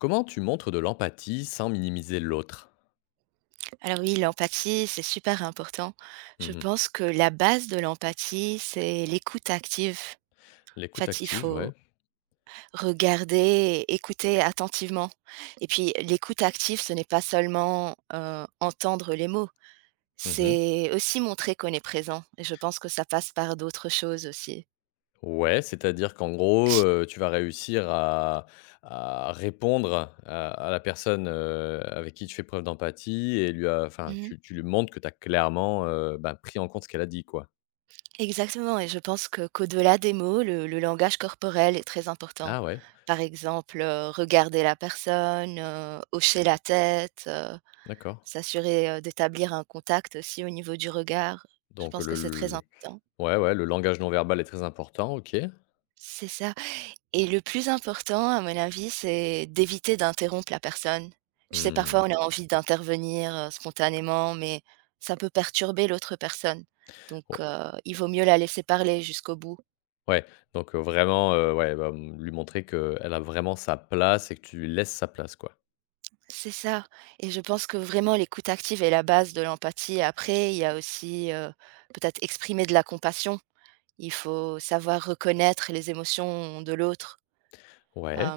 Comment tu montres de l'empathie sans minimiser l'autre? Alors oui, l'empathie, c'est super important. Je Mmh. pense que la base de l'empathie, c'est l'écoute active. En L'écoute fait, il active, faut ouais. regarder, écouter attentivement. Et puis, l'écoute active, ce n'est pas seulement entendre les mots, Mmh. c'est aussi montrer qu'on est présent. Et je pense que ça passe par d'autres choses aussi. Ouais, c'est-à-dire qu'en gros, tu vas réussir à répondre à la personne, avec qui tu fais preuve d'empathie et lui a enfin, Mhm. tu lui montres que tu as clairement, bah, pris en compte ce qu'elle a dit, quoi. Exactement. Et je pense que qu'au-delà des mots, le langage corporel est très important. Ah ouais, Par exemple, regarder la personne, hocher la tête, d'accord. s'assurer, d'établir un contact aussi au niveau du regard, je Donc pense que c'est très le important. Ouais, ouais, le langage non verbal est très important, OK. C'est ça et le plus important à mon avis, c'est d'éviter d'interrompre la personne. Tu sais, parfois, Mmh. on a envie d'intervenir, spontanément, mais ça peut perturber l'autre personne, donc O il vaut mieux la laisser parler jusqu'au bout. ouais, donc vraiment, ouais, bah, lui montrer qu'elle a vraiment sa place et que tu lui laisses sa place, quoi. C'est ça et je pense que vraiment l'écoute active est la base de l'empathie. Après, il y a aussi, peut-être exprimer de la compassion. Il faut savoir reconnaître les émotions de l'autre. Ouais,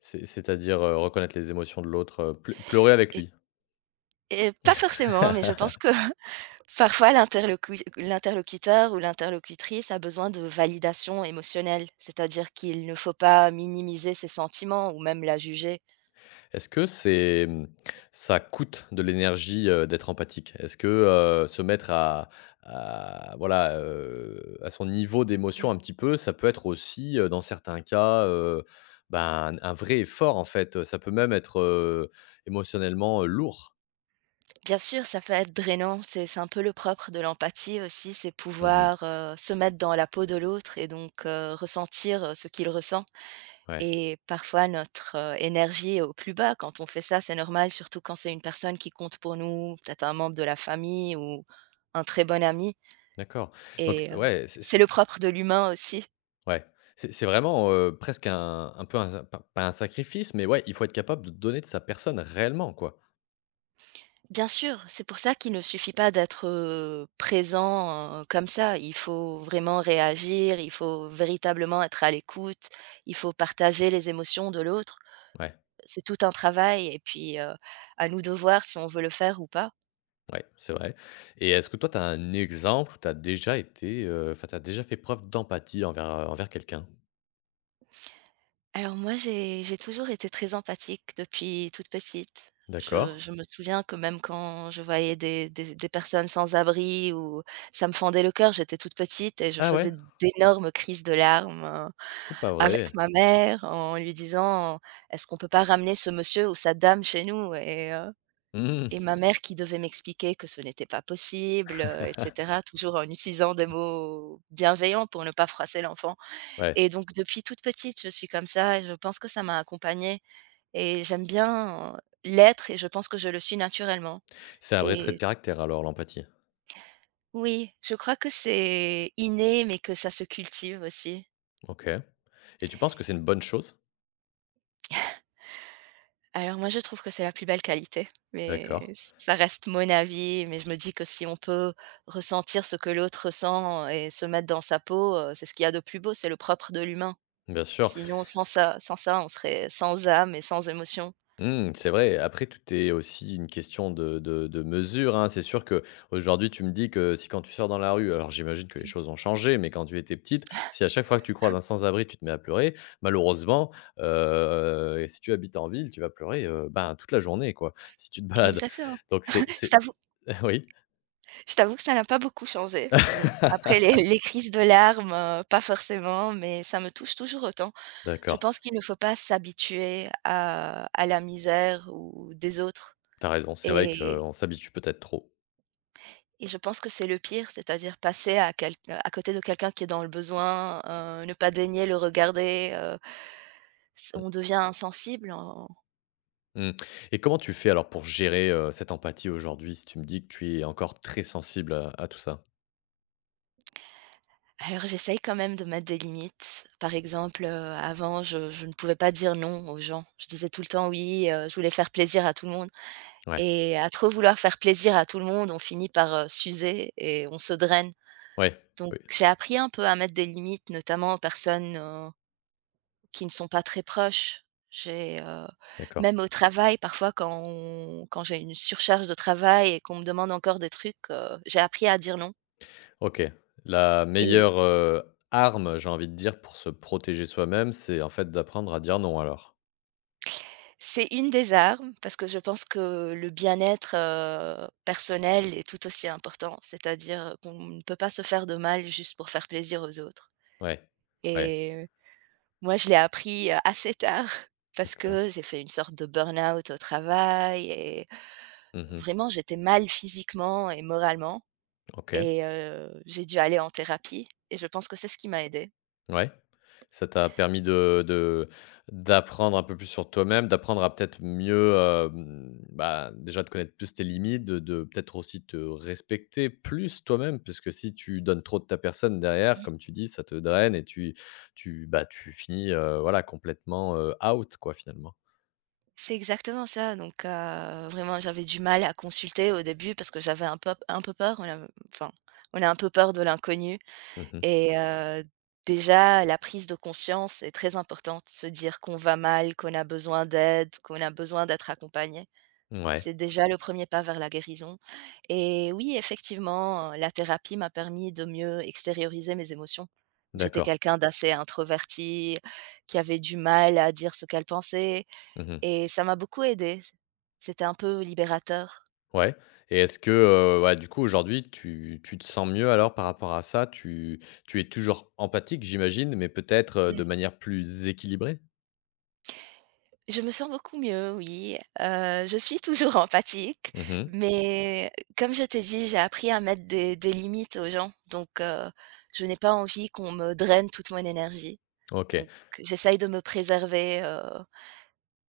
c'est-à-dire, reconnaître les émotions de l'autre, pleurer avec Et lui. et pas forcément, mais je pense que parfois l'interlocuteur ou l'interlocutrice a besoin de validation émotionnelle, c'est-à-dire qu'il ne faut pas minimiser ses sentiments ou même la juger. Est-ce que ça coûte de l'énergie, d'être empathique? Est-ce que, se mettre à voilà, à son niveau d'émotion Mmh. un petit peu, ça peut être aussi, dans certains cas, ben, un vrai effort en fait, ça peut même être, émotionnellement, lourd? Bien sûr, ça peut être drainant, c'est un peu le propre de l'empathie aussi, c'est Mmh. pouvoir, se mettre dans la peau de l'autre et donc ressentir, ce qu'il ressent, Ouais, et parfois notre, énergie est au plus bas quand on fait ça, c'est normal, surtout quand c'est une personne qui compte pour nous, peut-être un membre de la famille ou un très bon ami. d'accord. Donc Et ouais, c'est le propre de l'humain aussi. ouais, c'est vraiment, presque un peu un pas un sacrifice, mais ouais, il faut être capable de donner de sa personne réellement, quoi. Bien sûr, c'est pour ça qu'il ne suffit pas d'être, présent, comme ça. Il faut vraiment réagir, il faut véritablement être à l'écoute, il faut partager les émotions de l'autre. Ouais, C'est tout un travail et puis, à nous de voir si on veut le faire ou pas. ouais, c'est vrai, et est-ce que toi, tu as un exemple où tu as déjà été, enfin, tu as déjà fait preuve d'empathie envers quelqu'un? Alors moi, j'ai toujours été très empathique depuis toute petite. Je D'accord. je me souviens que même quand je voyais des personnes sans abri ou ça me fendait le cœur, j'étais toute petite et je Ah ouais? faisais d'énormes crises de larmes, C'est pas avec vrai? ma mère en lui disant: «Est-ce qu'on peut pas ramener ce monsieur ou sa dame chez nous?» Et Mmh. ma mère qui devait m'expliquer que ce n'était pas possible, et cetera, toujours en utilisant des mots bienveillants pour ne pas froisser l'enfant. Ouais, Et donc depuis toute petite, je suis comme ça et je pense que ça m'a accompagnée et j'aime bien, l'être, et je pense que je le suis naturellement, c'est un vrai trait de et caractère alors, l'empathie? oui, je crois que c'est inné, mais que ça se cultive aussi. OK, et tu penses que c'est une bonne chose? Alors moi, je trouve que c'est la plus belle qualité, D'accord, mais ç ça reste mon avis, mais je me dis que si on peut ressentir ce que l'autre ressent et se mettre dans sa peau, c'est ce qu'il y a de plus beau, c'est le propre de l'humain. bien sûr. Sinon sans ça, on serait sans âme et sans émotion. Mmh, c'est vrai. Après, tout est aussi une question de mesure, hein. C'est sûr que aujourd'hui, tu me dis que si quand tu sors dans la rue, alors j'imagine que les choses ont changé, mais quand tu étais petite, si à chaque fois que tu croises un sans-abri, tu te mets à pleurer, malheureusement, et si tu habites en ville, tu vas pleurer, ben, toute la journée, quoi, si tu te balades. Exactement. Donc c'est Je c'est t'avoue oui? Je t'avoue que ça n'a pas beaucoup changé. Bon, après les crises de larmes, pas forcément, mais ça me touche toujours autant. Je D'accord. pense qu'il ne faut pas s'habituer à la misère ou des autres, T'as raison. C'est vrai et qu'on s'habitue peut-être trop. et je pense que c'est le pire, c'est-à-dire passer à quelq à côté de quelqu'un qui est dans le besoin, ne pas daigner le regarder, s Mmh. on devient insensible en. Mmh, et comment tu fais alors pour gérer, cette empathie aujourd'hui, si tu me dis que tu es encore très sensible à tout ça? Alors j'essaye quand même de mettre des limites. Par exemple, avant je ne pouvais pas dire non aux gens. Je disais tout le temps oui, je voulais faire plaisir à tout le monde. Ouais, Et à trop vouloir faire plaisir à tout le monde, on finit par, s'user et on se draine. ouais, Donc oui, j'ai appris un peu à mettre des limites, notamment aux personnes, qui ne sont pas très proches. J'ai, d'accord. même au travail, parfois quand j'ai une surcharge de travail et qu'on me demande encore des trucs, j'ai appris à dire non. OK. La Et meilleure, arme, j'ai envie de dire, pour se protéger soi-même, c'est en fait d'apprendre à dire non alors? c'est une des armes, parce que je pense que le bien-être, personnel est tout aussi important. C'est-à-dire qu'on ne peut pas se faire de mal juste pour faire plaisir aux autres. Ouais, ouais, Et moi, je l'ai appris, assez tard parce d'accord. que j'ai fait une sorte de burn-out au travail, et Mmh. vraiment j'étais mal physiquement et moralement, OK. et j'ai dû aller en thérapie et je pense que c'est ce qui m'a aidée. Ouais. Ça t'a permis de d'apprendre un peu plus sur toi-même, d'apprendre à peut-être mieux, bah, déjà de connaître plus tes limites, de peut-être aussi te respecter plus toi-même, parce que si tu donnes trop de ta personne derrière, comme tu dis, ça te draine et tu, bah, tu finis, voilà complètement, out quoi finalement. C'est exactement ça, donc vraiment j'avais du mal à consulter au début parce que j'avais un peu peur, on a, enfin, on a un peu peur de l'inconnu, Mmh. et déjà la prise de conscience est très importante. Se dire qu'on va mal, qu'on a besoin d'aide, qu'on a besoin d'être accompagné, Ouais, c'est déjà le premier pas vers la guérison, et oui, effectivement, la thérapie m'a permis de mieux extérioriser mes émotions. J'étais d'accord. quelqu'un d'assez introverti, qui avait du mal à dire ce qu'elle pensait, Mmh. et ça m'a beaucoup aidée. C'était un peu libérateur. Ouais, et est-ce que, ouais, du coup, aujourd'hui, tu te sens mieux alors par rapport à ça? Tu es toujours empathique, j'imagine, mais peut-être, de manière plus équilibrée? Je me sens beaucoup mieux, oui, je suis toujours empathique, Mmh. mais comme je t'ai dit, j'ai appris à mettre des limites aux gens, donc je n'ai pas envie qu'on me draine toute mon énergie, OK, donc j'essaye de me préserver,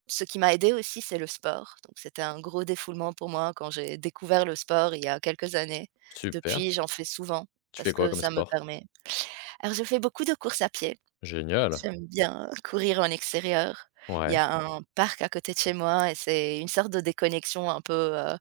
ce qui m'a aidée aussi, c'est le sport, donc c'était un gros défoulement pour moi quand j'ai découvert le sport il y a quelques années. super. Depuis, j'en fais souvent Tu parce fais quoi que comme ça me sport? permet, alors je fais beaucoup de courses à pied. Génial, J'aime bien courir en extérieur. Il y ouais. a un parc à côté de chez moi et c'est une sorte de déconnexion un peu,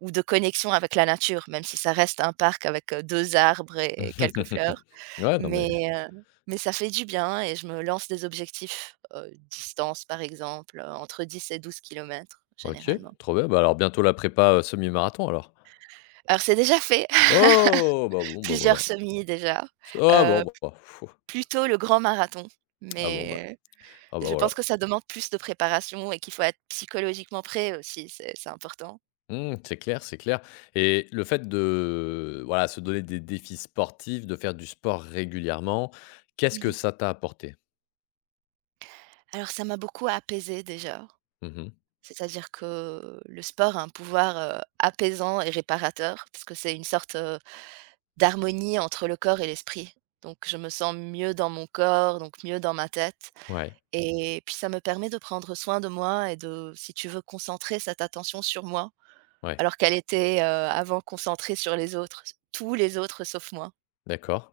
ou de connexion avec la nature, même si ça reste un parc avec, 2 arbres et quelques fleurs. Ouais, non, mais Mais, heu, mais ça fait du bien et je me lance des objectifs, distance par exemple, entre 10 et 12 kilomètres OK, généralement. trop bien. Bah, alors bientôt la prépa, semi-marathon alors? Alors c'est déjà fait, Oh! Bah, bon, bah, plusieurs voilà. semis déjà, Ah bon, heu, bah, pfou. plutôt le grand marathon, Ah bon, bah, mais ah bah, je voilà. pense que ça demande plus de préparation et qu'il faut être psychologiquement prêt aussi, c'est important. Mmh, c'est clair, c'est clair, et le fait de, voilà, se donner des défis sportifs, de faire du sport régulièrement, qu'est-ce que Mmh. ça t'a apporté? Alors ça m'a beaucoup apaisée déjà, Mmh. c'est-à-dire que le sport a un pouvoir, apaisant et réparateur parce que c'est une sorte, d'harmonie entre le corps et l'esprit. Donc je me sens mieux dans mon corps, donc mieux dans ma tête, Ouais, et puis ça me permet de prendre soin de moi et de, si tu veux, concentrer cette attention sur moi. ouais, Alors qu'elle était, avant, concentrée sur les autres, tous les autres sauf moi. d'accord.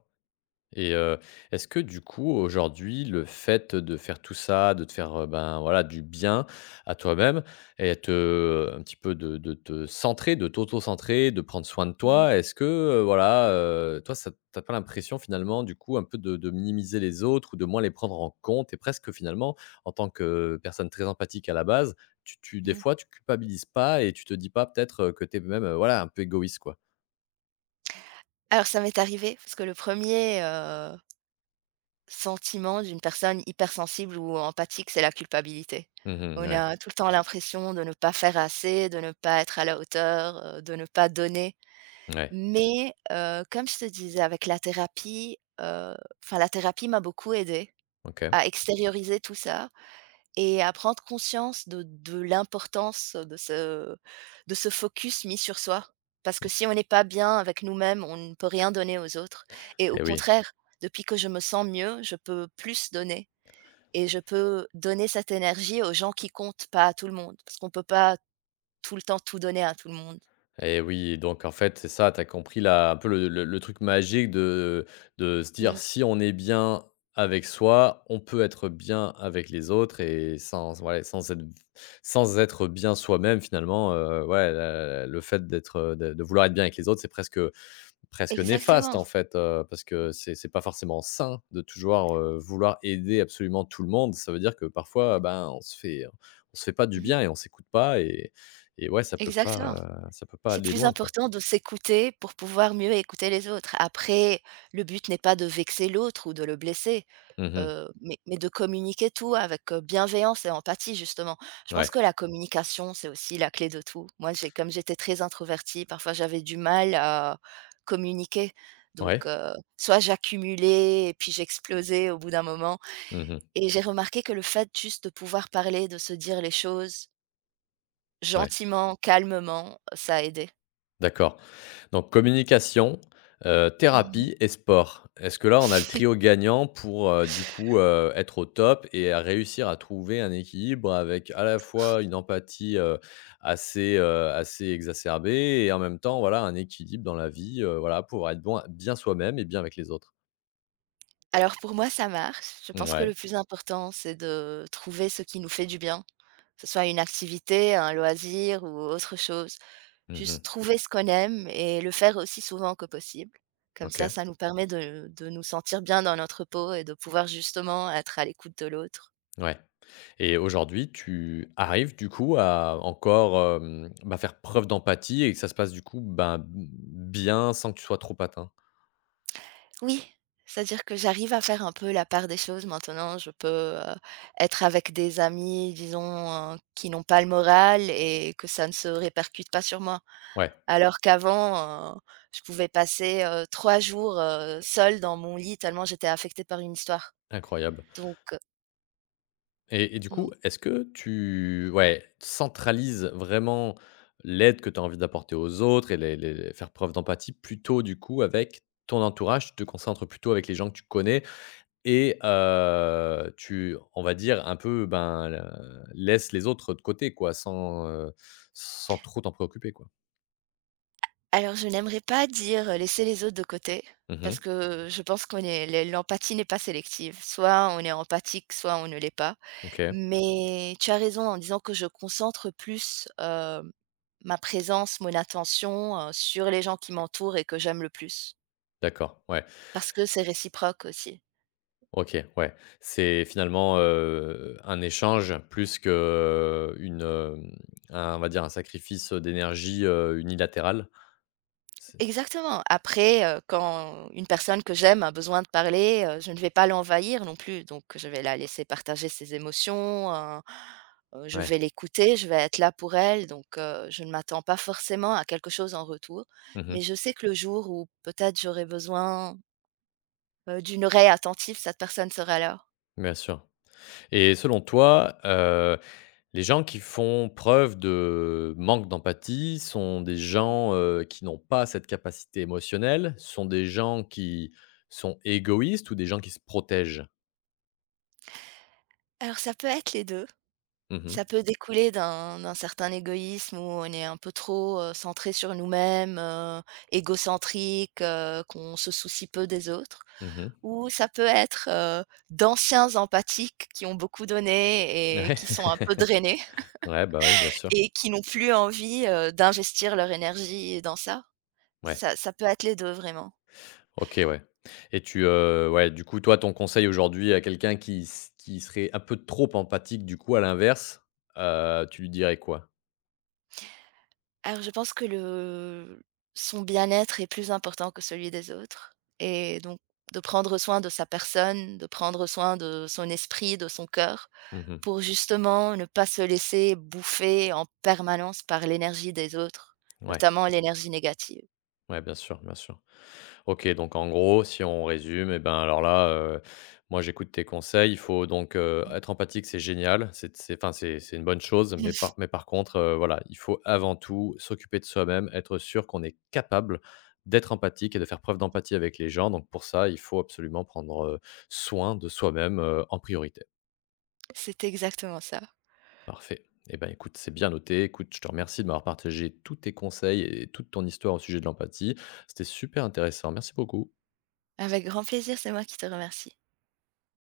Et est-ce que du coup, aujourd'hui, le fait de faire tout ça, de te faire, ben, voilà, du bien à toi-même et te un petit peu de te centrer, de t'auto-centrer, de prendre soin de Mmh mh. toi, est-ce que, voilà, toi, ça tu pas l'impression finalement, du coup, un peu de minimiser les autres ou de moins les prendre en compte et presque finalement, en tant que personne très empathique à la base, tu des Mmh. fois, tu culpabilises pas et tu te dis pas peut-être, que tu es même, voilà, un peu égoïste, quoi? Alors ça m'est arrivé parce que le premier er sentiment d'une personne hypersensible ou empathique, c'est la culpabilité. Mmh, On ouais, a tout le temps l'impression de ne pas faire assez, de ne pas être à la hauteur, de ne pas donner. ouais, Mais comme je te disais, avec la thérapie, enfin la thérapie m'a beaucoup aidée OK. à extérioriser tout ça et à prendre conscience de l'importance de ce focus mis sur soi. Parce que Mmh. si on n'est pas bien avec nous-mêmes, on ne peut rien donner aux autres, et au Et oui. contraire, depuis que je me sens mieux, je peux plus donner et je peux donner cette énergie aux gens qui comptent, pas à tout le monde. Parce qu'on ne peut pas tout le temps tout donner à tout le monde. Et oui, donc en fait, c'est ça, tu as compris là un peu le truc magique de se dire: Mmh. «Si on est bien avec soi, on peut être bien avec les autres», et sans, voilà, sans être bien soi-même finalement, ouais, la le fait d'être, de vouloir être bien avec les autres, c'est presque néfaste Exactement. en fait, parce que c'est pas forcément sain de toujours, vouloir aider absolument tout le monde. Ça veut dire que parfois, ben, on se fait, hein, on se fait pas du Mmh. bien et on s'écoute pas, et ouais, ça peut Exactement. pas ça peut pas C'est aller plus loin, quoi. important de s'écouter pour pouvoir mieux écouter les autres. Après, le but n'est pas de vexer l'autre ou de le blesser, Mmh. Mais de communiquer tout avec, bienveillance et empathie justement. Je pense Ouais. que la communication, c'est aussi la clé de tout. Moi, j'ai, comme j'étais très introvertie, parfois j'avais du mal à communiquer, donc Ouais. Soit j'accumulais et puis j'explosais au bout d'un moment, Mmh. et j'ai remarqué que le fait juste de pouvoir parler, de se dire les choses Ouais. gentiment, calmement, ça a aidé. D'accord. Donc communication, thérapie et sport. Est-ce que là, on a le trio gagnant pour, du coup, être au top et à réussir à trouver un équilibre avec à la fois une empathie, assez exacerbée et en même temps, voilà, un équilibre dans la vie, voilà, pour être bien soi-même et bien avec les autres? Alors pour moi, ça marche. Je pense que Ouais. le plus important, c'est de trouver ce qui nous fait du bien, que ce soit une activité, un loisir ou autre chose. Mmh. Juste trouver ce qu'on aime et le faire aussi souvent que possible. Comme ça, OK. ça nous permet de nous sentir bien dans notre peau et de pouvoir justement être à l'écoute de l'autre. Ouais, et aujourd'hui, tu arrives du coup à encore, bah, faire preuve d'empathie et que ça se passe du coup, ben, bien sans que tu sois trop atteint? Oui, c'est-à-dire que j'arrive à faire un peu la part des choses maintenant. Je peux, être avec des amis, disons, qui n'ont pas le moral, et que ça ne se répercute pas sur moi. Ouais, Alors qu'avant, je pouvais passer, 3 jours, seule dans mon lit tellement j'étais affectée par une histoire. incroyable, Donc et du non. coup, est-ce que tu, ouais, centralises vraiment l'aide que tu as envie d'apporter aux autres et les faire preuve d'empathie plutôt du coup avec ton entourage? Tu te concentres plutôt avec les gens que tu connais. Et tu, on va dire un peu, ben, la laisses les autres de côté quoi, sans trop t'en préoccuper quoi. Alors je n'aimerais pas dire, laisser les autres de côté parce Mmh. que je pense qu'on est, l'empathie n'est pas sélective. Soit on est empathique, soit on ne l'est pas. OK, Mais tu as raison en disant que je concentre plus, ma présence, mon attention, sur les gens qui m'entourent et que j'aime le plus. d'accord, ouais. Parce que c'est réciproque aussi. OK, ouais. C'est finalement, un échange plus qu'une, un on va dire un sacrifice, d'énergie, unilatéral. C'est Exactement. Après, quand une personne que j'aime a besoin de parler, je ne vais pas l'envahir non plus, donc je vais la laisser partager ses émotions, je Ouais. vais l'écouter, je vais être là pour elle, donc je ne m'attends pas forcément à quelque chose en retour. Mais Mmh. je sais que le jour où peut-être j'aurai besoin, d'une oreille attentive, cette personne sera là. Bien sûr. Et selon toi, les gens qui font preuve de manque d'empathie sont des gens, qui n'ont pas cette capacité émotionnelle, sont des gens qui sont égoïstes ou des gens qui se protègent? Alors ça peut être les 2. Mmh mh. Ça peut découler d'un certain égoïsme où on est un peu trop, centré sur nous-mêmes, égocentrique, qu'on se soucie peu des autres. Mmh. Ou ça peut être, d'anciens empathiques qui ont beaucoup donné et Ouais. qui sont un peu drainés Ouais, bah, oui, bien sûr. et qui n'ont plus envie, d'investir leur énergie dans ça. Ouais. Ça peut être les 2 vraiment. OK, ouais. Et tu, ouais, du coup, toi, ton conseil aujourd'hui à quelqu'un qui serait un peu trop empathique, du coup, à l'inverse, tu lui dirais quoi? Alors, je pense que le son bien-être est plus important que celui des autres, et donc de prendre soin de sa personne, de prendre soin de son esprit, de son cœur, Mmh. pour justement ne pas se laisser bouffer en permanence par l'énergie des autres, Ouais. notamment l'énergie négative. Ouais, bien sûr, bien sûr. OK, donc en gros, si on résume, eh ben, alors là, moi j'écoute tes conseils. Il faut donc, être empathique, c'est génial, c'est enfin, c'est une bonne chose, mais par contre, voilà, il faut avant tout s'occuper de soi-même, être sûr qu'on est capable d'être empathique et de faire preuve d'empathie avec les gens. Donc pour ça, il faut absolument prendre, soin de soi-même, en priorité. C'est exactement ça. Parfait. Eh ben, écoute, c'est bien noté. Écoute, je te remercie de m'avoir partagé tous tes conseils et toute ton histoire au sujet de l'empathie. C'était super intéressant. Merci beaucoup. Avec grand plaisir, c'est moi qui te remercie.